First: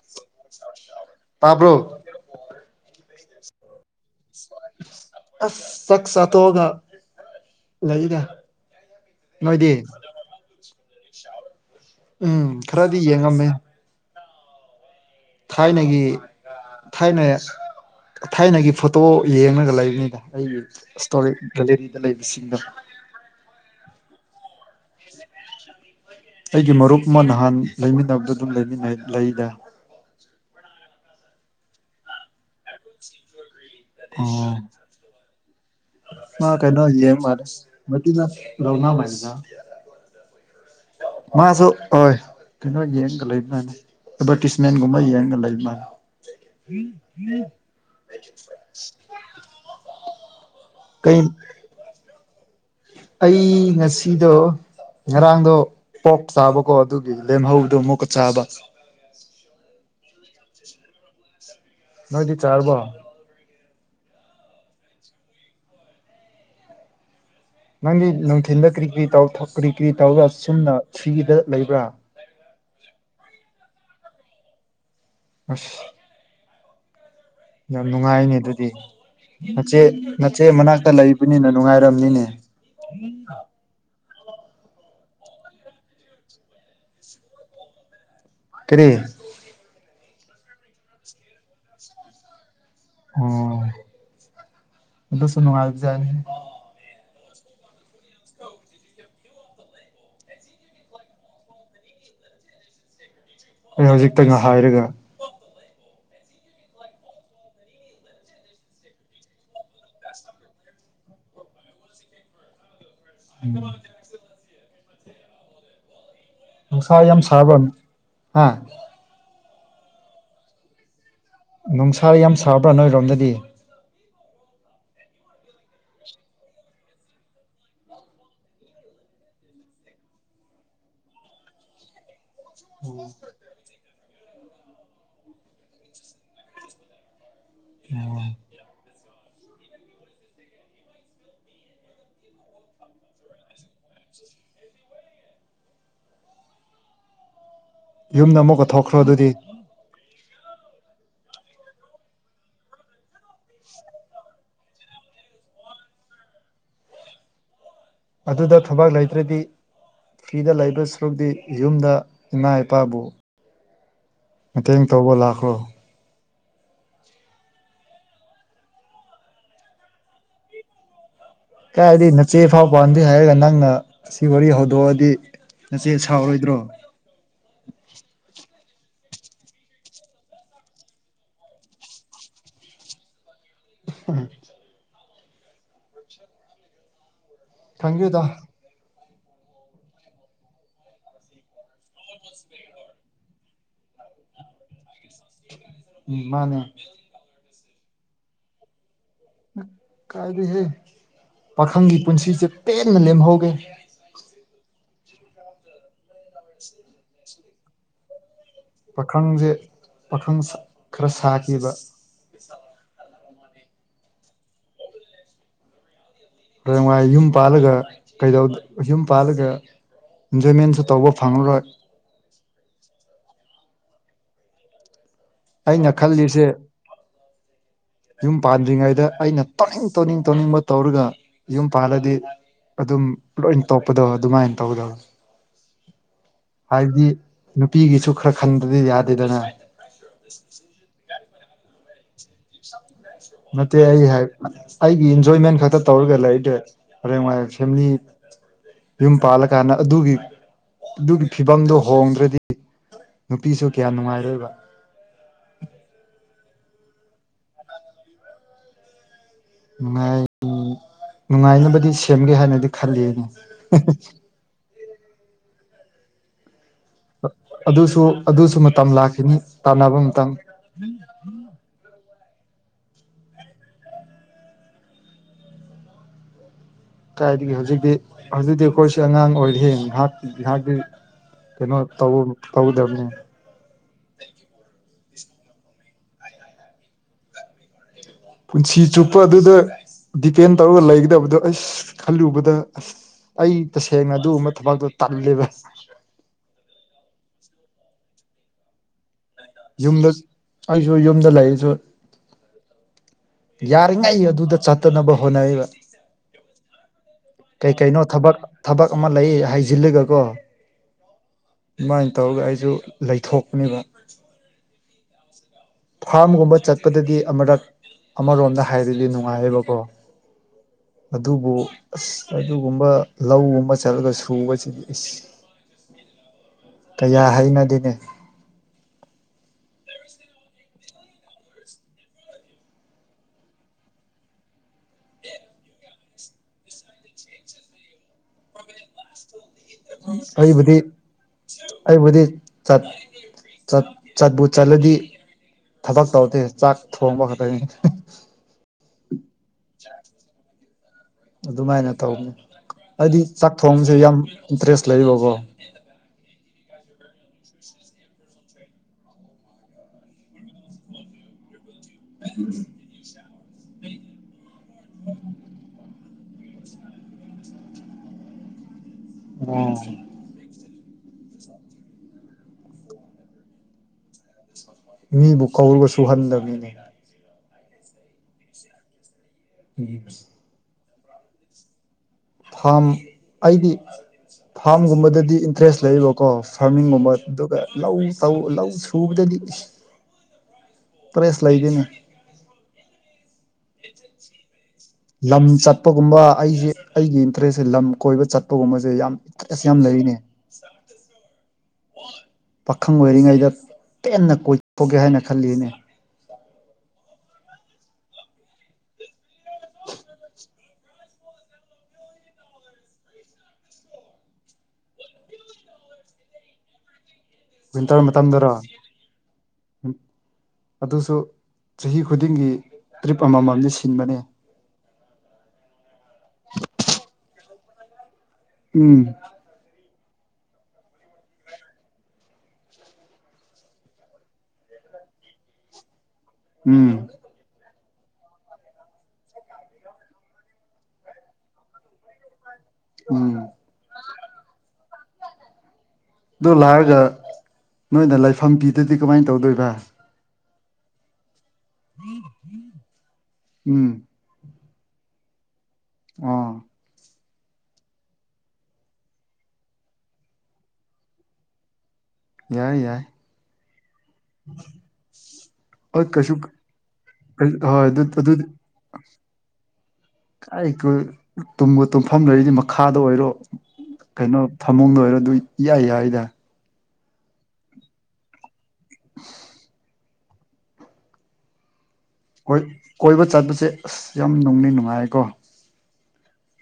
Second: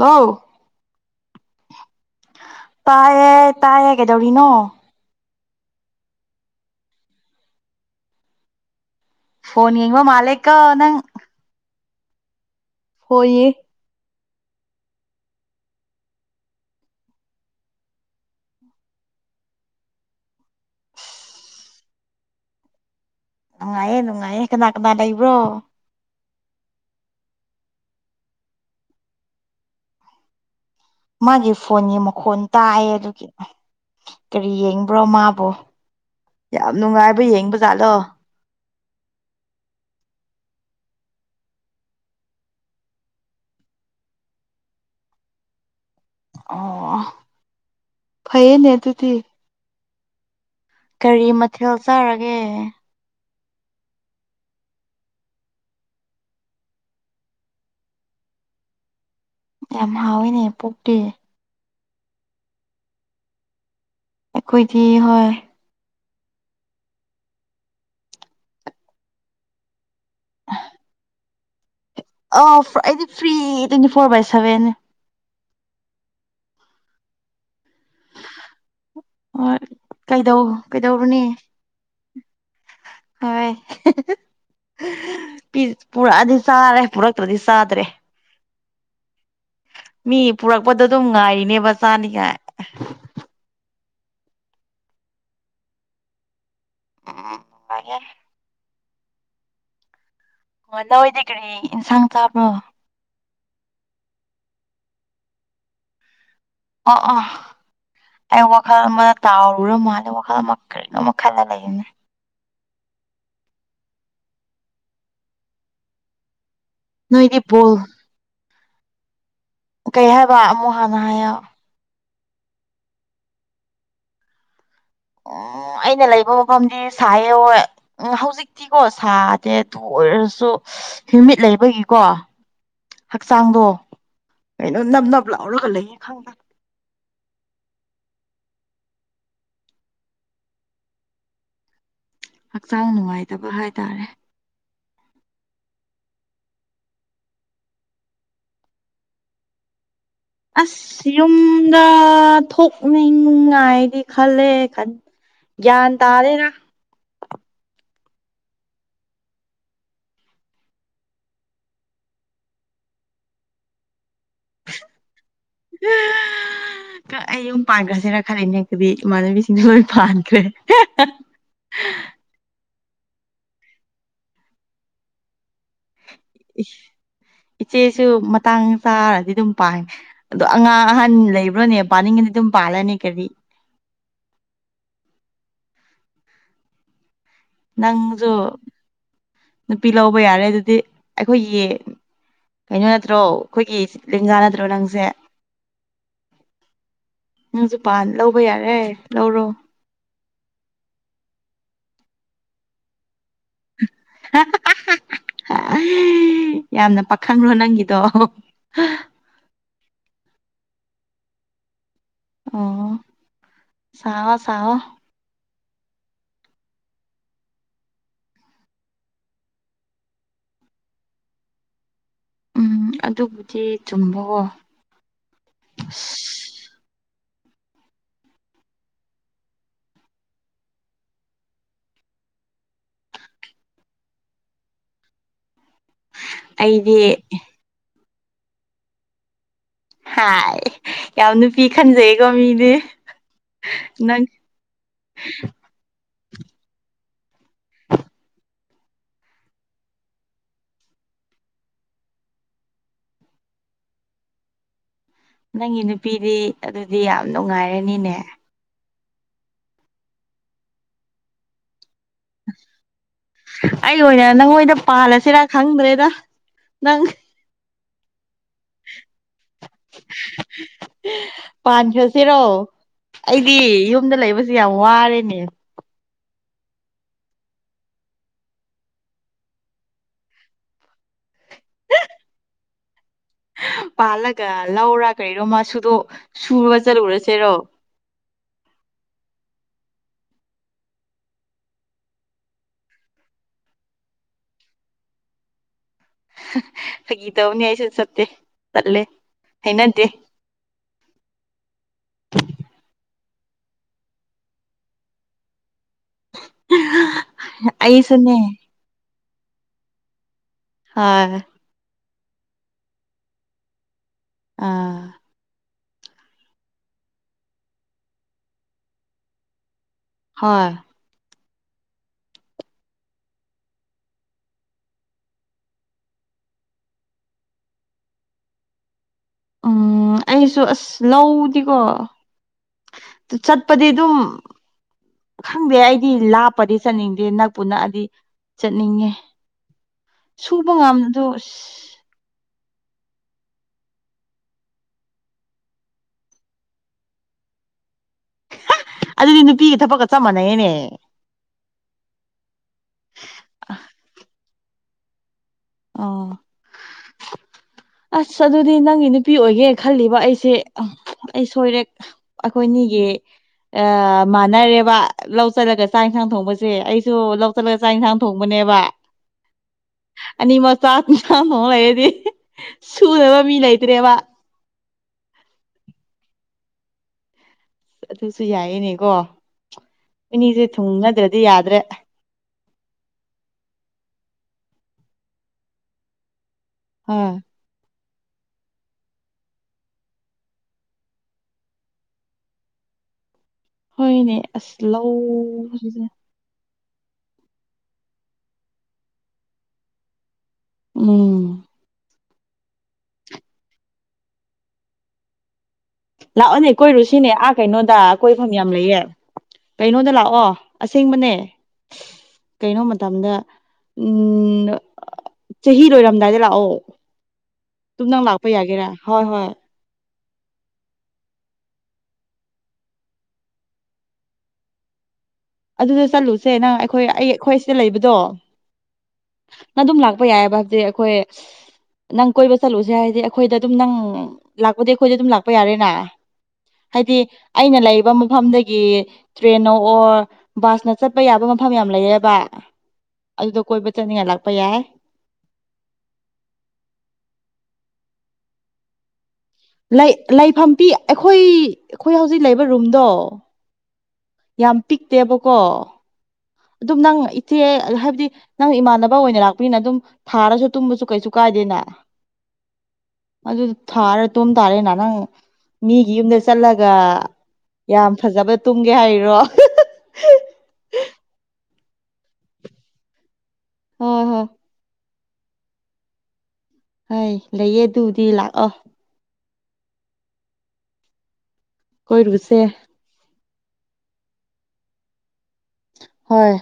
hello ꯇꯥꯕ꯭ꯔꯣ ꯇꯥꯏꯌꯦ ꯇꯥꯏꯌꯦ ꯀꯩꯗꯧꯔꯤꯅꯣ ꯑꯁ ꯆꯥꯛ ꯆꯥꯊꯣꯛꯑꯒ ꯂꯩꯗ ꯐꯣꯟ ꯅꯣꯏꯗꯤ ꯌꯦꯡꯕ ꯃꯥꯂꯦꯀꯣ ꯅꯪ ꯎꯝ ꯈꯔꯗꯤ ꯍꯣꯏꯌꯦ ꯌꯦꯉꯝꯃꯦ ꯊꯥꯏꯅꯒꯤ ꯊꯥꯏꯅ ꯊꯥꯏꯅꯒꯤ ꯐꯣꯇꯣ ꯌꯦꯡꯉꯒ ꯂꯩꯕꯅꯤꯗ ꯑꯩꯒꯤ ꯏꯁꯇꯣ ꯀꯂꯦꯛꯗ ꯂꯩꯕꯁꯤꯡꯗ ꯅꯨꯡꯉꯥꯏꯌꯦ ꯅꯨꯡꯉꯥꯏꯌꯦ ꯀꯅꯥ ꯀꯅꯥ ꯂꯩꯕ꯭ꯔꯣ ꯑꯩꯒꯤ ꯃꯔꯨꯞ ꯑꯃ ꯅꯍꯥꯟ ꯂꯩꯃꯤꯟꯅꯕꯗꯣ ꯑꯗꯨꯝ ꯂꯩꯃꯤꯟꯅꯩ ꯂꯩꯗ ꯃꯥꯒꯤ ꯐꯣꯟꯒꯤ ꯃꯈꯣꯟ ꯇꯥꯏꯑꯦ ꯑꯗꯨꯒꯤ ꯀꯔꯤ ꯑꯣ ꯌꯦꯡꯕ꯭ꯔꯣ ꯃꯥꯕꯨꯣ ꯃꯥ ꯌꯥꯝ ꯀꯩꯅꯣ ꯌꯦꯡ ꯅꯨꯡꯉꯥꯏꯕ ꯃꯥꯜꯂꯦ ꯌꯦꯡꯕ ꯖꯥꯠꯂꯣ [inaudible] ꯃꯥꯁꯨ ꯍꯣꯏ ꯀꯩꯅꯣ ꯌꯦꯡꯉ ꯂꯩꯕꯅꯤ ꯑꯦꯗꯚꯔꯇꯤꯁꯃꯦꯟꯒꯨꯝꯕ ꯌꯦꯡꯉ ꯂꯩꯕꯅꯤ ꯑꯣ ꯐꯩꯌꯦꯅꯦ ꯗꯨꯗꯤ ꯀꯩ ꯀꯔꯤ ꯃꯊꯦꯜ ꯆꯥꯔꯒꯦ ꯑꯩ ꯉꯁꯤꯗꯣ ꯉꯔꯥꯡꯗꯣ ꯄꯣꯔꯛ ꯆꯥꯕꯀꯣ ꯑꯗꯨꯒꯤ ꯂꯦꯝꯍꯧꯗꯣ ꯑꯃꯨꯛꯀ ꯆꯥꯕ ꯌꯥꯝ ꯍꯥꯎꯋꯦꯅꯦ ꯑꯗꯨꯗꯤ ꯅꯣꯏꯗꯤ ꯆꯥꯔꯕꯣ ꯑꯩꯈꯣꯏꯗꯤ ꯍꯣꯏ ꯅꯪꯗꯤ ꯅꯨꯡꯊꯤꯤꯟꯗ ꯀꯔꯤ ꯀꯔꯤ ꯇꯧ ꯀꯔꯤ ꯀꯔꯤ ꯇꯧꯔ ꯆꯨꯝꯅ ꯊ꯭ꯔꯤꯗ ꯂꯩꯕ꯭ꯔꯥ ꯑ ꯑꯩꯗꯤ ꯐ꯭ꯔꯤ ꯇ꯭ꯋꯦꯟꯇꯤ ꯐꯣꯔ ꯕꯥꯏ ꯁꯦꯚꯦꯟꯅꯦ ꯑꯁ ꯌꯥꯝ ꯅꯨꯡꯉꯥꯏꯅꯦ ꯑꯗꯨꯗꯤ ꯍꯣꯏ ꯅꯆꯦꯠ ꯀꯩꯗꯧ ꯃꯆꯦꯠ ꯃꯅꯥꯛꯇ ꯀꯩꯗꯧꯔꯨꯅꯤ ꯂꯩꯕꯅꯤꯅ ꯅꯨꯡꯉꯥꯏꯔꯝꯅꯤꯅꯦ ꯍꯣꯏ ꯄꯨꯔꯛꯑꯗꯤ ꯆꯥꯔꯦ ꯄꯨꯔꯛꯇ꯭ꯔꯗꯤ ꯆꯥꯗ꯭ꯔꯦ ꯀꯔꯤ ꯃꯤ ꯄꯨꯔꯛꯄꯗ ꯑꯗꯨꯝ ꯉꯥꯏꯔꯤꯅꯦꯕ ꯆꯥꯅꯤꯉꯥꯏ ꯑꯣꯗꯁꯨꯅꯅꯨꯡꯉꯖꯅꯤ ꯎꯝ ꯍ ꯑꯣ ꯅꯣꯏꯗꯤ ꯀꯔꯤ ꯏꯟꯁꯥꯡ ꯆꯥꯕ꯭ꯔꯣ ꯑꯩ ꯍꯧꯖꯤꯛꯇꯪ ꯉ ꯍꯥꯏꯔꯒ ꯑꯣ ꯑ ꯑꯩ ꯋꯥꯈꯜ ꯑꯃꯗ ꯇꯥꯎꯔꯨꯔ ꯃꯥꯜꯂꯦ ꯋꯥꯈꯜ ꯑꯃ ꯀꯔꯤꯅꯣꯝꯃ ꯈꯜꯂ ꯂꯩꯅꯦ ꯑ ꯁꯥ ꯌꯥꯝ ꯅꯣꯏꯗꯤ ꯁꯕꯅꯤ ꯕꯣꯜ ꯍꯥꯥ ꯀꯩ ꯍꯥꯏꯕ ꯑꯃꯨꯛ ꯍꯥꯟꯅ ꯍꯥꯏꯌ ꯅꯨꯡꯁꯥ ꯌꯥꯝ ꯁꯥꯕ꯭ꯔꯥ ꯅꯣꯏꯔꯣꯝꯗꯗꯤ ꯎꯝ ꯑꯩꯅ ꯂꯩꯕ ꯃꯐꯝꯗꯤ ꯁꯥꯏ ꯎ ꯍꯧꯖꯤꯛ ꯛꯇꯤꯀꯣ ꯁꯥꯗꯦ ꯑꯗꯨ ꯑꯣꯏꯔꯁꯨ ꯍ꯭ꯌꯨꯃꯤꯠ ꯂꯩꯕꯒꯤꯀꯣ ꯍꯛꯆꯥꯡꯗꯣ ꯀꯩꯅꯣ ꯅꯞ ꯅꯞ ꯂꯥꯎꯔꯒ ꯂꯩꯌꯦ ꯈꯪꯗ ꯑ ꯍꯛꯆꯥꯡ ꯅꯨꯡꯉꯥꯏꯇꯕ ꯍꯥꯏꯇꯥꯔꯦ ꯌꯨꯝꯗ ꯑꯃꯨꯛꯀ ꯊꯣꯛꯈ꯭ꯔꯣ ꯑꯗꯨꯗꯤ ꯑꯁ ꯌꯨꯝꯗ ꯊꯣꯛꯅꯤꯡꯉꯥꯏꯗꯤ ꯈꯜꯂꯦ ꯭ꯌꯟ ꯇꯥꯔꯦꯅ ꯑꯗꯨꯗ ꯊꯕꯛ ꯂꯩꯇ꯭ꯔꯗꯤ ꯐ꯭ꯔꯤꯗ ꯂꯩꯕ ꯁꯔꯨꯛꯇꯤ ꯌꯨꯝꯗ ꯏꯃꯥ ꯏꯄꯥꯕꯨ ꯃꯇꯦꯡ ꯇꯧꯕ ꯂꯥꯛꯂꯣ ꯑꯩ ꯌꯨꯝ ꯄꯥꯟꯈ꯭ꯔꯁꯤꯅ ꯈꯜꯂꯅꯦ ꯍꯛꯇꯗꯤ ꯏꯃꯥꯟꯅꯕꯤꯁꯤꯡꯁꯨ ꯂꯣꯏ ꯄꯥꯟꯈ꯭ꯔꯦ ꯀꯗꯤ ꯅꯆꯦ ꯐꯥꯎ ꯄꯥꯟꯗꯦ ꯍꯥꯏꯔꯒ ꯅꯪꯅ ꯑꯁꯤ ꯋꯥꯔꯤ ꯍꯧꯗꯣꯛꯑꯗꯤ ꯉꯆꯦ ꯁꯥꯎꯔꯣꯏꯗ꯭ꯔꯣ ꯏꯆꯦꯁꯨ ꯃꯇꯥꯡ ꯆꯥꯔꯗꯤ ꯑꯗꯨꯝ ꯄꯥꯡꯅꯦ ꯑꯗꯣ ꯑꯉꯥꯡ ꯑꯍꯟ ꯂꯩꯕ꯭ꯔꯣꯅꯦ ꯄꯥꯅꯤꯡꯉꯗꯤ ꯑꯗꯨꯝ ꯄꯥꯜꯂꯅꯤ ꯀꯔꯤ ꯑ [inaudible] ꯈꯪꯗꯦꯗ ꯅꯪꯁꯨ ꯅꯨꯄꯤ ꯂꯧꯕ ꯌꯥꯔꯦ ꯑꯗꯨꯗꯤ ꯑꯩꯈꯣꯏꯒꯤ ꯀꯩꯅꯣ ꯅꯠꯇ꯭ꯔꯣ ꯑꯩꯈꯣꯏꯒꯤ ꯂꯦꯡꯖꯥ ꯅꯠꯇ꯭ꯔꯣ ꯅꯪꯁꯦ ꯎ ꯃꯥꯅꯦ ꯅꯪꯁꯨ ꯄꯥꯟ ꯂꯧꯕ ꯌꯥꯔꯦ ꯂꯧꯔꯣ ꯀꯥꯏꯗꯍꯦ ꯄꯥꯈꯪꯒꯤ ꯄꯨꯟꯁꯤꯁꯦ ꯄꯦꯟꯅ ꯂꯦꯝꯍꯧꯒꯦ ꯌꯥꯝꯅ ꯈꯪꯕ꯭ꯔꯣ ꯅꯪꯒꯤꯗꯣ ꯄꯥꯈꯪꯁꯦ ꯄꯥꯈꯪ ꯈꯔ ꯁꯥꯈꯤꯕ ꯑꯣ ꯁꯑꯣ ꯁꯥꯑꯣ ꯌꯨꯝ ꯄꯥꯜꯂꯒ ꯀꯩꯗ ꯌꯨꯝ ꯄꯥꯜꯂꯒ ꯏꯟꯖꯣꯏꯃꯦꯟꯁꯨ ꯇꯧꯕ ꯐꯪꯂꯉꯔꯣꯏ ꯎꯝ ꯑꯗꯨꯕꯨꯗꯤ ꯆꯨꯝꯕꯋꯣ ꯑꯩꯅ ꯈꯜꯂꯤꯁꯦ [inaudible] ꯌꯨꯝ ꯄꯥꯟꯗ꯭ꯔꯤꯉꯩꯗ ꯑꯩꯅ ꯇꯧꯅꯤꯡ ꯇꯧꯅꯤꯡ ꯇꯧꯅꯤꯡꯕ ꯇꯧꯔꯒ ꯌꯨꯝ ꯄꯜꯂꯗꯤ ꯑꯗꯨꯝ ꯂꯣꯏ ꯇꯣꯞꯄꯗꯣ ꯑꯗꯨꯃꯥꯏꯅ ꯇꯧꯗꯕ [inaudible] ꯍꯥꯏꯕꯗꯤ ꯅꯨꯄꯤꯒꯤꯁꯨ ꯈꯔ ꯈꯟꯗꯗꯤ ꯌꯥꯗꯦꯗꯅ ꯍ ꯌꯥꯎꯅ ꯄꯤꯈꯟꯖꯩꯒꯣ ꯃꯤ ꯅꯠꯇꯦ ꯑꯩ ꯑꯩꯒꯤ ꯏꯟꯖꯣꯏꯃꯦꯟ ꯈꯛꯇ ꯇꯧꯔꯒ ꯂꯩꯗꯦ ꯍꯣꯔꯦꯟ ꯋꯥ ꯐꯦꯃꯤꯂꯤ ꯌꯨꯝ ꯄꯥꯜꯂꯀꯥꯟꯗ ꯑꯗꯨꯒꯤ ꯑꯗꯨꯒꯤ ꯐꯤꯕꯝꯗꯨ ꯍꯣꯡꯗ꯭ꯔꯗꯤ ꯅꯨꯄꯤꯁꯨ ꯀꯌꯥꯝ ꯅꯨꯡꯉꯥꯏꯔꯣꯏꯕ ꯅꯪꯒꯤ ꯅꯨꯄꯤꯗꯤ ꯑꯗꯨꯗꯤ ꯌꯥꯝ ꯅꯨꯡꯉꯥꯏꯔꯅꯤꯅꯦ ꯅꯨꯡꯉꯥꯏ ꯅꯨꯡꯉꯥꯏꯅꯕꯗꯤ ꯁꯦꯝꯒꯦ ꯍꯥꯏꯅꯗꯤ ꯈꯜꯂꯤ ꯑꯩ ꯑꯣꯏꯅ ꯅꯪꯗ ꯄꯥꯜꯂꯁꯤꯔꯥ ꯈꯪꯗ꯭ꯔꯦꯗ ꯅꯪ ꯑꯗꯨꯁꯨ ꯑꯗꯨꯁꯨ ꯃꯇꯝ ꯂꯥꯛꯈꯤꯅꯤ ꯇꯥꯟꯅꯕ ꯃꯇꯝꯇꯪ ꯄꯥꯟꯈ꯭ꯔꯁꯤꯔꯣ ꯑꯩꯗꯤ ꯌꯨꯝꯗ ꯂꯩꯕꯁꯨ ꯌꯥꯝ ꯋꯥꯔꯦꯅꯦ ꯀꯥꯏꯗꯒꯤꯦ ꯍꯧꯖꯤꯛꯇꯤ ꯍꯧꯖꯤꯛꯇꯤ ꯑꯩꯈꯣꯏꯁꯨ ꯑꯉꯥꯡ ꯑꯣꯏꯔꯤꯦ ꯉꯥꯏꯍꯥꯛ ꯉꯍꯥꯛꯇꯤ ꯀꯩꯅꯩꯅꯣ ꯇꯧꯕ ꯇꯧꯕꯗꯝꯅꯤ ꯄꯥꯜꯂꯒ ꯂꯧꯔꯥ ꯀꯔꯤꯔꯣ ꯃꯥꯁꯨꯨꯗꯣ ꯁꯨꯔ ꯆꯠꯂꯨꯔꯁꯦꯔꯣ ꯄꯨꯟꯁꯤ ꯆꯨꯞꯄ ꯑꯗꯨꯗ ꯗꯤꯄꯦꯟ ꯇꯧꯔꯒ ꯂꯩꯒꯗꯕꯗꯣ ꯑꯁ ꯈꯜꯂꯨꯕꯗ ꯑꯁ ꯑꯩ ꯇꯁꯦꯡꯅ ꯑꯗꯨꯒꯨꯝꯕ ꯊꯕꯛꯇꯣ ꯇꯜꯂꯦꯕ ꯒꯤ ꯇꯧꯅꯤ ꯍꯥꯏꯥꯏꯁ ꯁꯇꯦ ꯆꯂꯦ ꯌꯨꯝꯗ ꯑꯩꯁꯨ ꯌꯨꯝꯗ ꯂꯩꯁꯨ ꯌꯥꯔꯤꯉꯩ ꯑꯩ ꯑꯗꯨꯗ ꯆꯠꯇꯅꯕ ꯍꯣꯠꯅꯩꯕ ꯀꯩ ꯀꯩꯅꯣ ꯑꯩꯁꯨꯅꯦ ꯊꯕꯛ ꯊꯕꯛ ꯑꯃ ꯂꯩ ꯍꯥꯏꯖꯤꯜꯂꯒꯀꯣ ꯍꯣꯏ ꯑꯗꯨꯃꯥꯏꯅ ꯇꯧꯔꯒ ꯑꯩꯁꯨ ꯂꯩꯊꯣꯛꯄꯅꯦꯕ ꯑꯥ ꯐꯥꯔꯝꯒꯨꯝꯕ ꯆꯠꯄꯗꯗꯤ ꯑꯃꯨꯔꯛ ꯑꯃꯔꯣꯝꯗ ꯍꯥꯏꯔꯤꯗꯤ ꯅꯨꯡꯉꯥꯏꯌꯦꯕꯀꯣ ꯍꯣꯏ ꯑꯗꯨꯕꯨ ꯑꯁ ꯑꯗꯨꯒꯨꯝꯕ ꯂꯧꯒꯨꯝꯕ ꯆꯠꯂꯒ ꯁꯨꯕꯁꯤꯗꯤ [unintelligible] ꯀꯌꯥ ꯍꯩꯅꯗꯅꯦ ꯎꯝ ꯑꯩꯁꯨ ꯑꯁ ꯂꯧꯗꯤꯀꯣ ꯆꯠꯄꯗꯤ ꯑꯗꯨꯝ ꯈꯪꯗꯦ ꯑꯩꯗꯤ ꯂꯥꯞꯄꯗꯤ ꯆꯠꯅꯤꯡꯗꯦ ꯅꯛꯄꯨ ꯅꯛꯑꯗꯤ ꯆꯠꯅꯤꯡꯉꯦ ꯁꯨꯕ ꯑꯩꯕꯨꯗꯤ ꯉꯝꯗꯣ ꯑꯁ ꯑꯩꯕꯨꯗꯤ ꯆ ꯆꯠꯄ ꯆꯠꯂꯗꯤ ꯊꯕꯛ ꯇꯧꯗꯦ ꯆꯥꯛ ꯊꯣꯡꯕ ꯈꯛꯇꯪꯅꯤ ꯑꯗꯨꯗꯤ ꯅꯨꯄꯤꯒ ꯊꯕꯛꯀ ꯆꯞ ꯃꯥꯟꯅꯩꯅꯦ ꯑꯗꯨꯃꯥꯏꯅ ꯇꯧꯅꯤ ꯍꯥꯏꯗꯤ ꯆꯥꯛ ꯊꯣꯡꯁꯦ ꯌꯥꯝ ꯏꯟꯇꯔꯦꯁ ꯂꯩꯕꯀꯣ ꯑꯣ ꯑꯁ ꯑꯗꯨꯗꯤ ꯅꯪꯒꯤ ꯅꯨꯄꯤ ꯑꯣꯏꯒꯦ ꯈꯜꯂꯤꯕ ꯑꯩꯁꯦ ꯑꯩ ꯁꯣꯏꯔꯦ ꯑꯩꯈꯣꯏꯅꯤꯒꯤ ꯃꯥꯟꯅꯔꯦꯕ ꯂꯧ ꯆꯠꯂꯒ ꯆꯥꯛ ꯌꯦꯟꯁꯥꯡ ꯊꯣꯡꯕꯁꯦ ꯑꯩꯁꯨ ꯂꯧ ꯆꯠꯂꯒ ꯆꯥꯛ ꯏꯟꯁꯥꯡ ꯊꯣꯡꯕꯅꯦꯕ ꯑꯣ ꯑꯅꯤ ꯃꯆꯥ ꯃꯆꯥ ꯐ ꯂꯩꯔꯗꯤ ꯁꯨꯗꯅꯕ ꯃꯤ ꯂꯩꯇ꯭ꯔꯦꯕ ꯃꯥ [inaudible] ꯃꯤꯕꯨ ꯀꯧꯔꯒꯁꯨꯨꯍꯟꯗꯕꯤꯅꯤ ꯑꯗꯨꯁꯨ ꯌꯥꯏꯌꯦꯅꯦꯀꯣ ꯌꯦꯁ [inaudible] ꯏꯅꯤꯁꯦ ꯊꯨꯡꯅꯗ꯭ꯔꯗꯤ ꯌꯥꯗ꯭ꯔꯦ ꯐꯥꯝ ꯑꯩꯗꯤ ꯐꯥꯝꯒꯨꯝꯕꯗꯗꯤ ꯏꯟꯇꯔꯦꯁ ꯂꯩꯌꯦꯕꯀꯣ ꯐꯃꯤꯡ ꯑ ꯃꯃꯠ ꯑꯗꯨꯒ ꯂꯧ ꯂꯧ ꯁꯨꯕꯗꯗꯤ ꯄ꯭ꯔꯦꯁ ꯂꯩꯗꯣꯏꯅꯦ ꯍꯣꯏꯅꯦ ꯑꯁ ꯂꯝ ꯂꯧ ꯍꯧꯁꯦ ꯆꯠꯄꯒꯨꯝꯕ ꯑꯩꯁꯦ ꯑꯩꯒꯤ ꯏꯟꯇꯔꯦꯁꯁꯦ ꯂꯝ ꯀꯣꯏꯕ ꯆꯠꯄꯒꯨꯝꯕꯁꯦ ꯌꯥꯝ ꯏꯟꯇꯔꯦꯁ ꯌꯥꯝꯅ ꯂꯩꯔꯤꯅꯦ ꯎꯝ ꯄꯥꯈꯪ ꯑꯣꯏꯔꯤꯉꯩꯗ ꯄꯦꯟꯅ ꯀꯣꯏꯊꯣꯛꯀꯦ ꯍꯥꯏꯅ ꯈꯜꯂꯤꯅꯦ ꯂꯥꯛꯑꯣꯅꯦ ꯀꯣꯏꯔꯨ ꯁꯤꯅꯦ ꯑꯥ ꯀꯩꯅꯣꯗ ꯀꯣꯏꯐꯝ ꯌꯥꯝ ꯂꯩꯌꯦ ꯀꯩꯅꯣꯗ ꯂꯥꯛꯑꯣ ꯑꯁꯦꯡꯕꯅꯦ ꯀꯩꯅꯣ ꯃꯇꯝꯗ ꯎꯝ ꯆꯍꯤ ꯂꯣꯏꯔꯝꯗꯥꯏꯗ ꯂꯥꯛꯑꯣ ꯇꯝꯗꯪ ꯂꯥꯛꯄ ꯌꯥꯒꯦꯔꯥ ꯍꯣꯏ ꯍꯣꯏ ꯎ ꯑꯗꯨꯁꯨ ꯆꯍꯤ ꯈꯨꯗꯤꯡꯒꯤ ꯇ꯭ꯔꯤꯞ ꯑꯃꯃꯝꯗꯤ ꯁꯤꯟꯕꯅꯦ ꯑꯗꯨꯗ ꯆꯠꯂꯨꯁꯦ ꯅꯪ ꯑꯩꯈꯣꯏ ꯑꯩ ꯑꯩꯈꯣꯏ ꯁꯤꯗ ꯂꯩꯕꯗꯣ ꯎꯝ ꯅ ꯑꯗꯨꯝ ꯂꯥꯛꯄ ꯌꯥꯏꯑꯕ ꯍꯥꯏꯕꯗꯤ ꯑꯩꯈꯣꯏ ꯅꯪ ꯀꯣꯏꯕ ꯆꯠꯂꯨꯁꯦ ꯍꯥꯏꯗꯤ ꯑꯩꯈꯣꯏꯗ ꯑꯗꯨꯝ ꯅꯪ ꯂꯥꯛꯄꯗꯤ ꯑꯩꯈꯣꯏꯗ ꯑꯗꯨꯝ ꯂꯥꯛꯄ ꯌꯥꯔꯦꯅꯥ ꯎꯝ ꯍꯥꯏꯗꯤ ꯑꯩꯅ ꯂꯩꯕ ꯃꯐꯝꯗꯒꯤ ꯇ꯭ꯔꯦꯅꯣ ꯑꯣꯔ ꯕꯥꯁꯅ ꯆꯠꯄ ꯌꯥꯕ ꯃꯐꯝ ꯌꯥꯝ ꯂꯩꯌꯦꯕ ꯎꯝ ꯑꯗꯨꯗꯣ ꯀꯣꯏꯕ ꯆꯠꯅꯤꯡꯉꯥꯏ ꯂꯥꯛꯄ ꯌꯥꯏ ꯑꯗꯨ ꯂꯥꯛꯔꯒ ꯅꯣꯏꯅ ꯂꯥꯏꯐꯝ ꯄꯤꯗꯗꯤ ꯀꯃꯥꯏꯅ ꯇꯧꯗꯣꯏꯕ ꯂꯩ ꯂꯩꯐꯝ ꯄ ꯑꯩꯈꯣꯏ ꯑꯩꯈꯣꯏ ꯍꯧꯖꯤꯛ ꯂꯩꯕ ꯔꯨꯝꯗꯣ ꯎꯝ ꯌꯥꯝ ꯄꯤꯛꯇꯦꯕꯀꯣ ꯑꯥ ꯑꯗꯨꯝ ꯅꯪ ꯏꯆꯦ ꯍꯥꯏꯕꯗꯤ ꯅꯪ ꯏꯃꯥꯟꯅꯕ ꯑꯣꯏꯅ ꯂꯥꯛꯄꯅꯤꯅ ꯑꯗꯨꯝ ꯊꯥꯔꯁꯨ ꯇꯨꯝꯕꯁꯨ ꯀꯩꯁꯨ ꯀꯥꯏꯗꯦꯅ ꯌꯥꯏ ꯌꯥꯏ ꯑꯗꯨ ꯊꯥꯔ ꯇꯣꯝ ꯇꯥꯔꯦꯅ ꯅꯪ ꯍꯣꯏ ꯃꯤꯒꯤ ꯀꯩꯁꯨ ꯌꯨꯝꯗ ꯆꯠꯂꯒ ꯍꯣꯏ ꯑꯗꯨ ꯌꯥꯝ ꯑꯗꯨꯗꯤ ꯐꯖꯕ ꯇꯨꯝꯒꯦ ꯍꯥꯏꯔꯣ ꯀ ꯇꯨꯝꯕ ꯇꯨꯝꯐꯝ ꯂꯩꯔꯤꯗꯤ ꯃꯈꯥꯗ ꯑꯣꯏꯔꯣ ꯍꯣꯏ ꯀꯩꯅꯣ ꯍꯣꯏ ꯊꯃꯨꯡꯗ ꯑꯣꯏꯔꯣ ꯑꯗꯨ ꯌꯥꯏ ꯌꯥꯏꯗ ꯍꯣꯏ ꯂꯩꯌꯦ ꯑꯗꯨꯕꯨꯗꯤ ꯂꯥꯛꯑꯣ ꯀꯣꯏꯔꯨꯁꯦ ꯣꯏ ꯀꯣꯏꯕ ꯆꯠꯄꯁꯦ ꯑꯁ ꯌꯥꯝ ꯅꯨꯡꯅ ꯅꯨꯡꯉꯥꯏꯀꯣ ꯍꯣꯏ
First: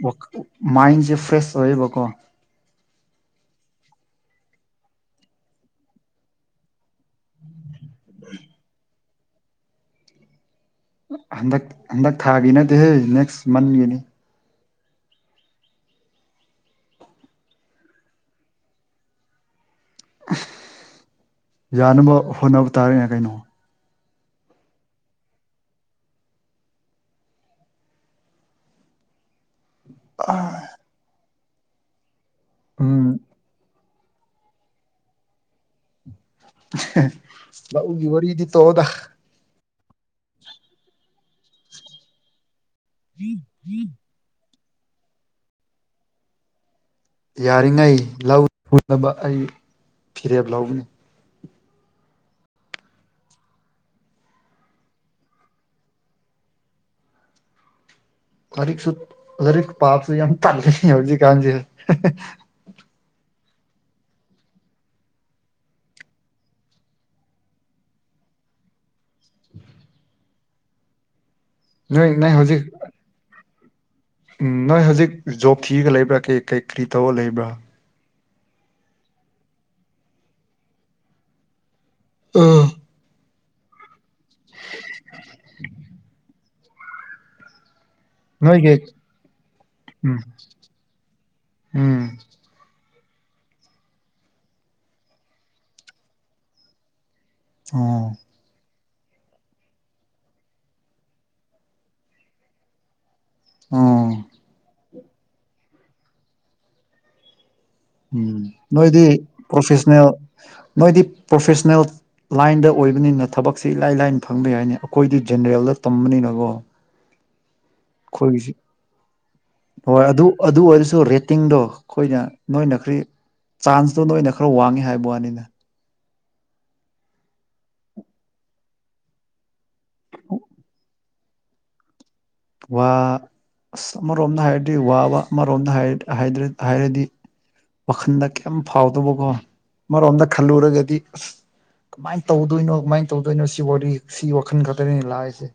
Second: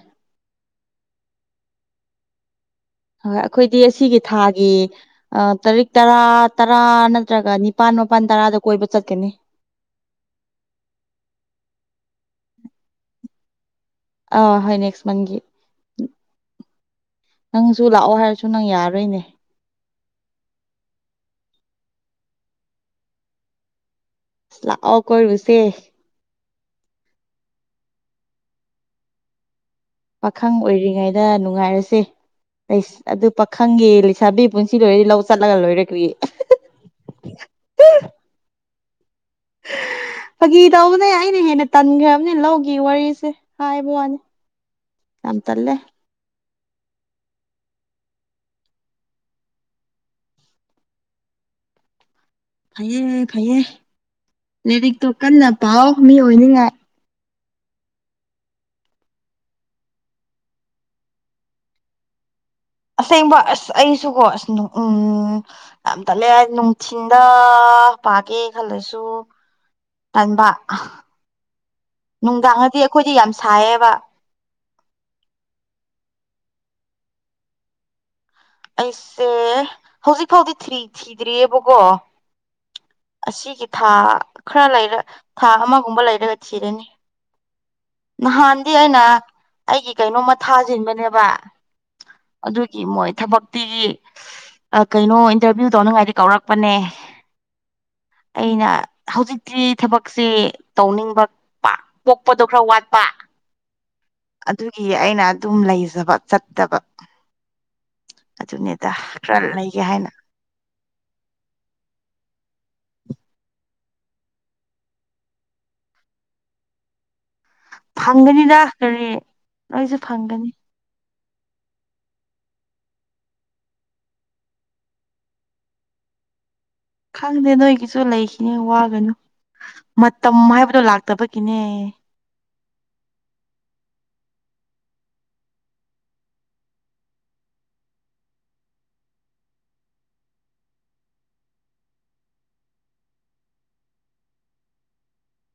ꯃꯥꯏꯟꯁꯦ ꯐ꯭ꯔꯦꯁ ꯑꯣꯏꯌꯦꯕꯀꯣ ꯍꯣꯏ ꯑꯩꯈꯣꯏꯗꯤ ꯑꯁꯤꯒꯤ ꯊꯥꯒꯤ ꯇꯔꯤꯛ ꯇꯔꯥ ꯇꯔꯥ ꯅꯠꯇ꯭ꯔꯒ ꯅꯤꯄꯥꯥꯟ ꯃꯄꯜ ꯇꯔꯥꯗ ꯀꯣꯏꯕ ꯆꯠꯀꯅꯤ ꯍꯟꯗꯛ ꯍꯟꯗꯛ ꯊꯥꯒꯤ ꯅꯠꯇꯦ ꯅꯦꯛꯁ ꯃꯟꯒꯤꯅꯤ ꯑ ꯍꯣꯏ ꯅꯦꯛꯁ ꯃꯟꯒꯤ ꯅꯪꯁꯨ ꯂꯥꯛꯑꯣ ꯍꯥꯏꯔꯁꯨ ꯅꯪ ꯌꯥꯔꯔꯣꯏꯅꯦ ꯌꯥꯅꯕ ꯍꯣꯠꯅꯕ ꯇꯥꯔꯦꯅꯦ ꯀꯩꯅꯣ ꯂꯥꯛꯑꯣ ꯀꯣꯏꯔꯨꯁꯦ ꯄꯥꯈꯪ ꯑꯣꯏꯔꯤꯉꯩꯗ ꯅꯨꯡꯉꯥꯏꯔꯁꯦ ꯂꯩꯁ ꯎꯝ ꯑꯗꯨ ꯄꯥꯈꯪꯒꯤꯦ ꯂꯩꯁꯥꯕꯤ ꯄꯨꯟꯁꯤ ꯂꯣꯏꯔꯗꯤ ꯂꯧ ꯆꯠꯂꯒ ꯂꯣꯏꯔꯛ꯭ꯦ ꯂꯧꯎꯒꯤ ꯋꯥꯔꯤꯗꯤ ꯇꯣꯑꯣꯗ ꯐꯥꯒꯤ ꯇꯧꯕꯅꯦ ꯑꯩꯅ ꯍꯦꯟꯅ ꯇꯟꯈ꯭ꯔꯕꯅꯦꯅ ꯂꯧꯒ ꯒꯤ ꯋꯥꯔꯤꯁꯦ ꯍꯥꯏꯕ ꯋꯥꯅꯤ ꯌꯥꯝ ꯇꯜꯂꯦ ꯌꯥꯔꯤꯉꯩ ꯂꯧꯨꯅꯕ ꯑꯩ ꯐꯤꯔꯦꯞ ꯂꯒꯅꯤ ꯐꯩꯌꯦ ꯐꯩꯌꯦ ꯂꯥꯏꯔꯤꯛꯇꯣ ꯀꯟꯅ ꯄꯥꯎ ꯃꯤ ꯑꯣꯏꯅꯤꯡꯉꯥꯏ ꯂꯩꯔꯤꯛꯁꯨ ꯂꯩꯔꯤꯛ ꯄꯥꯕꯁꯨ ꯌꯥꯝ ꯇꯜꯂꯤꯅꯦ ꯍꯧꯖꯤꯛ ꯀꯥꯟꯁꯤ ꯑꯁꯦꯡꯕ ꯑꯁ ꯑꯩꯁꯨꯀꯣ ꯑꯁ ꯎꯝ ꯌꯥꯝ ꯇꯜꯂꯦ ꯅꯨꯡꯊꯤꯟꯗ ꯄꯥꯒꯦ ꯈꯜꯂꯁꯨ ꯇꯟꯕ ꯑ ꯅꯣꯏ ꯅꯣꯏ ꯍꯧꯖꯤꯛ ꯅꯨꯡꯗꯥꯡꯗꯤ ꯑꯩꯈꯣꯏꯗꯤ ꯌꯥꯝ ꯁꯥꯏꯌꯦꯕ ꯎꯝ ꯅꯣꯏ ꯍꯧꯖꯤꯛ ꯖꯣꯕ ꯊꯤꯔꯒ ꯂꯩꯕ꯭ꯔꯥ ꯀ ꯀꯩ ꯀꯔꯤ ꯇꯧꯔꯒ ꯂꯩꯕ꯭ꯔꯥ ꯑꯩꯁꯦ ꯍꯧꯖꯤꯛ ꯐꯥꯎꯗꯤ ꯊ꯭ꯔꯤ ꯊꯤꯗ꯭ꯔꯤꯑꯕꯀꯣ ꯑꯥ ꯑꯁꯤꯒꯤ ꯊꯥ ꯈꯔ ꯂꯩꯔ ꯊꯥ ꯑꯃꯒꯨꯝꯕ ꯂꯩꯔꯒ ꯊꯤꯔꯅꯤ [unintelligible] ꯅꯍꯥꯟꯗꯤ ꯅꯣꯏꯒꯤ ꯑꯩꯅ ꯑꯩꯒꯤ ꯎꯝ ꯀꯩꯅꯣꯝꯃ ꯊꯥꯖꯤꯟꯕꯅꯦꯕ ꯎꯝ ꯑꯗꯨꯒꯤ ꯃꯣꯏ ꯊꯕꯛ ꯇꯤꯒꯤ ꯑ ꯀꯩꯅꯣ ꯏꯟꯇꯔꯚꯤꯌꯨ ꯇꯧꯅꯤꯡꯉꯥꯏꯗꯤ ꯀꯧꯔꯛꯄꯅꯦ ꯑꯣ ꯑꯩꯅ ꯍꯧꯖꯤꯛꯇꯤ ꯊꯕꯛꯁꯦ ꯇꯧꯅꯤꯡꯕ ꯄꯥ ꯄꯣꯛꯄꯗꯣ ꯈꯔ ꯋꯥꯠꯄ ꯑꯣ ꯑꯗꯨꯒꯤ ꯑꯩꯅ ꯑꯗꯨꯝ ꯂꯩꯖꯕ ꯆꯠꯇꯕ ꯎꯝ ꯑꯗꯨꯅꯦꯗ ꯅꯣꯏꯗꯤ ꯈꯔ ꯂꯩꯒꯦ ꯄ꯭ꯔꯣꯐꯦꯁꯅꯦꯜ ꯍꯥꯏꯅ ꯅꯣꯏꯗꯤ ꯄ꯭ꯔꯣꯐꯦꯁꯅꯦꯜ ꯂꯥꯏꯟꯗ ꯑꯣꯏꯕꯅꯤꯅ ꯊꯕꯛꯁꯤ ꯏꯂꯥꯏ ꯂꯥꯏꯅ ꯐꯪꯕ ꯌꯥꯏꯅꯤ ꯑꯩꯈꯣꯏꯗꯤ ꯖꯦꯅꯦꯔꯦꯜꯗ ꯇꯝꯕꯅꯤꯅꯀꯣ ꯑꯩꯈꯣꯏꯒꯤꯁꯤ ꯐꯪꯒꯅꯤꯗ ꯀꯔꯤ ꯅꯣꯏꯁꯨ ꯍꯣꯏ ꯑꯗꯨ ꯐꯪꯒꯅꯤ ꯑꯗꯨ ꯑꯣꯏꯔꯁꯨ ꯔꯦꯇꯤꯡꯗꯣ ꯑꯩꯈꯣꯏꯅ ꯅꯣꯏꯅ ꯈ꯭ꯔꯤ ꯆꯥꯟꯁꯇꯣ ꯅꯣꯏꯅ ꯈꯔ ꯋꯥꯡꯉꯤ ꯍꯥꯏꯕ ꯋꯥꯅꯤꯅ ꯈꯪꯗꯦ ꯅꯣꯏꯒꯤꯁꯨ ꯂꯩꯈꯤꯅꯤ ꯋꯥꯒꯅꯨ ꯃꯇꯝ ꯍꯥꯏꯕꯗꯣ ꯂꯥꯛꯇꯕꯒꯤꯅꯦ ꯋꯥ ꯑꯁ ꯑꯃꯔꯣꯝꯗ ꯍꯥꯏꯔꯗꯤ ꯋꯥꯕ ꯑꯃꯔꯣꯝꯗ ꯍꯥꯏ ꯍꯥꯏꯗ꯭ꯔ ꯍꯥꯏꯔꯗꯤ ꯋꯥꯈꯟꯗ ꯀꯩꯝ ꯐꯥꯎꯗꯕꯀꯣ ꯃꯔꯣꯝꯗ ꯈꯜꯂꯨꯔꯒꯗꯤ ꯑꯁ ꯀꯃꯥꯏꯅ ꯇꯧꯗꯣꯏꯅꯣ ꯀꯃꯥꯏꯅ ꯇꯧꯗꯣꯏꯅꯣ ꯁꯤ ꯋꯥꯔꯤ ꯁꯤ ꯋꯥꯈꯜ ꯈꯛꯇꯅꯤ ꯂꯥꯛꯏꯁꯦ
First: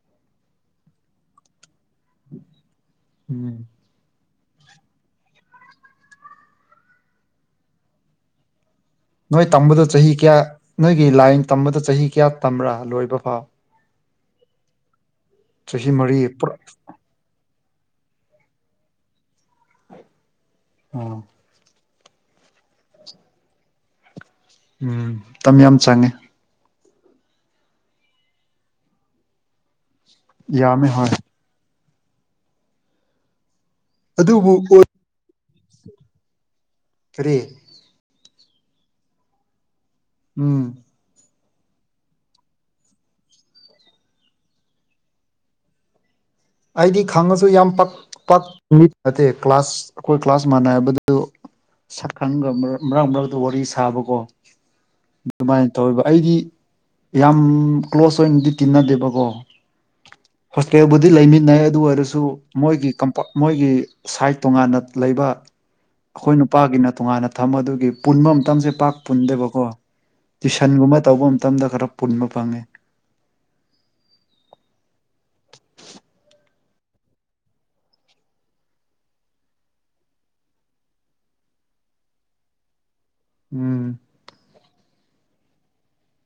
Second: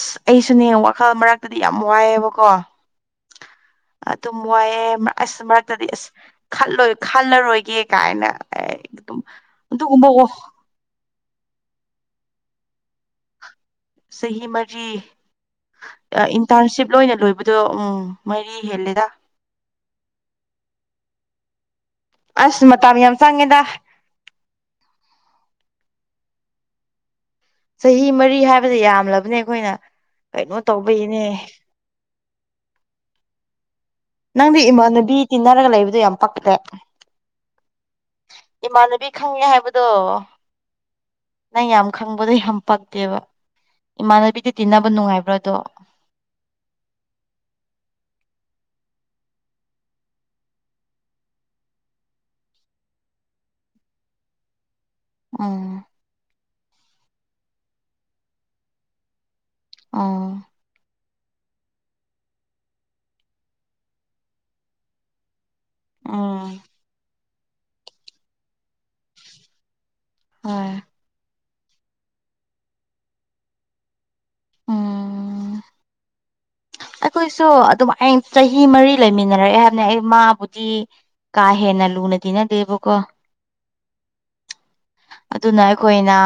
ꯑꯁ ꯑꯩꯁꯨꯅꯦ ꯋꯥꯈꯜ ꯃꯔꯛꯇꯗꯤ ꯌꯥꯝ ꯋꯥꯏꯑꯦꯕꯀꯣ ꯎꯝ ꯑꯗꯨꯝ ꯋꯥꯏꯑꯦ ꯃꯔ ꯑꯁ ꯃꯔꯛꯇꯗꯤ ꯑꯁ ꯈꯜꯂꯣꯏ ꯈꯜꯂꯔꯣꯏꯒꯦ ꯀꯥꯏꯅ ꯑꯩ ꯅꯣꯏ ꯇꯝꯕꯗꯣ ꯆꯍꯤ ꯀꯌꯥ ꯅꯣꯏꯒꯤ ꯂꯥꯏꯟ ꯇꯝꯕꯗ ꯆꯍꯤ ꯀꯌꯥ ꯇꯝꯕ꯭ꯔꯥ ꯂꯣꯏꯕ ꯐꯥꯎ ꯆꯍꯤ ꯃꯔꯤ ꯆꯍꯤ ꯃꯔꯤ ꯑ ꯄꯨꯔꯥ ꯏꯟꯇꯔꯟꯁꯤꯞ ꯂꯣꯏꯅ ꯂꯣꯏꯕ ꯑꯗꯣ ꯎꯝ ꯃꯔꯤ ꯍꯦꯜꯂꯤꯗ ꯑꯣ ꯑꯁ ꯃꯇꯥꯝ ꯌꯥꯝ ꯆꯪꯉꯦꯗ ꯎꯝ ꯃꯇꯝ ꯌꯥꯝ ꯆꯪꯉꯦ ꯆꯍꯤ ꯃꯔꯤ ꯍꯥꯏꯕꯁꯦ ꯌꯥꯝꯂꯕꯅꯦ ꯑꯩꯈꯣꯏꯅ ꯀꯩꯅꯣ ꯌꯥꯝꯃꯦ ꯍꯣꯏ ꯇꯧꯕꯩꯅꯦ ꯑꯗꯨꯕꯨ ꯅꯪꯗꯤ ꯏꯃꯥꯟꯅꯕꯤ ꯇꯤꯟꯅꯔꯒ ꯂꯩꯕꯗꯣ ꯌꯥꯝ ꯄꯛꯇ꯭ꯔꯦ ꯀꯔꯤ ꯏꯃꯥꯟꯅꯕꯤ ꯈꯪꯉꯦ ꯍꯥꯏꯕꯗꯣ ꯎꯝ ꯅꯪ ꯌꯥꯝ ꯈꯪꯕꯗꯣ ꯌꯥꯝ ꯄꯛꯇꯦꯕ ꯏꯃꯥꯟꯅꯕꯤꯗ ꯇꯤꯟꯅꯕ ꯅꯨꯡꯉꯥꯏꯕ꯭ꯔꯥꯗꯣ ꯑꯩꯗꯤ ꯈꯪꯉꯁꯨ ꯌꯥꯝ ꯄꯥꯛ ꯄꯥꯛ ꯃꯤ ꯅꯠꯇꯦ ꯀ꯭ꯂꯥꯁ ꯑꯩꯈꯣꯏ ꯀ꯭ꯂꯥꯁ ꯃꯥꯟꯅꯕꯗꯨ ꯁꯛꯀꯪꯒ ꯃꯔꯛ ꯃꯔꯛꯇ ꯋꯥꯔꯤ ꯁꯥꯕꯀꯣ ꯑꯗꯨꯃꯥꯏꯅ ꯎꯝ ꯇꯧꯌꯦꯕ ꯑꯩꯗꯤ ꯌꯥꯝ ꯀ꯭ꯂꯣꯖ ꯑꯣꯏꯅꯗꯤ ꯇꯤꯟꯅꯗꯦꯕꯀꯣ ꯑꯣ ꯍꯣꯁꯇꯦꯜꯕꯨ ꯗꯤ ꯂꯩꯃꯤꯟꯅꯩ ꯑꯗꯨ ꯑꯣꯏꯔꯁꯨ ꯃꯣꯏꯒꯤ ꯀꯝꯄ ꯃꯣꯏꯒꯤ ꯁꯥꯏꯠ ꯇꯣꯉꯥꯟꯅ ꯂꯩꯕ ꯑꯩꯈꯣꯏ ꯎꯝ ꯅꯨꯄꯥꯒꯤꯅ ꯇꯣꯉꯥꯟꯅ ꯊꯝ ꯑꯗꯨꯒꯤ ꯄꯨꯟꯕ ꯃꯇꯝꯁꯦ ꯄꯥꯛ ꯄꯨꯟꯗꯦꯕꯀꯣ ꯍꯣꯏ ꯇꯨꯏꯁꯟꯒꯨꯝꯕ ꯇꯧꯕ ꯃꯇꯝꯗ ꯈꯔ ꯄꯨꯟꯕ ꯐꯪꯉꯦ ꯎꯝ ꯑꯩꯈꯣꯏꯁꯨ ꯑꯗꯨꯝꯃꯥꯏ ꯆꯍꯤ ꯃꯔꯤ ꯂꯩꯃꯤꯟꯅꯔꯛꯑꯦ ꯍꯥꯏꯕꯅꯦ ꯑꯩ ꯃꯥꯕꯨꯗꯤ ꯀꯥꯍꯦꯟꯅ ꯂꯨꯅ ꯇꯤꯟꯅꯗꯦꯕꯀꯣ ꯎꯝ ꯑꯗꯨꯅ ꯑꯩꯈꯣꯏꯅ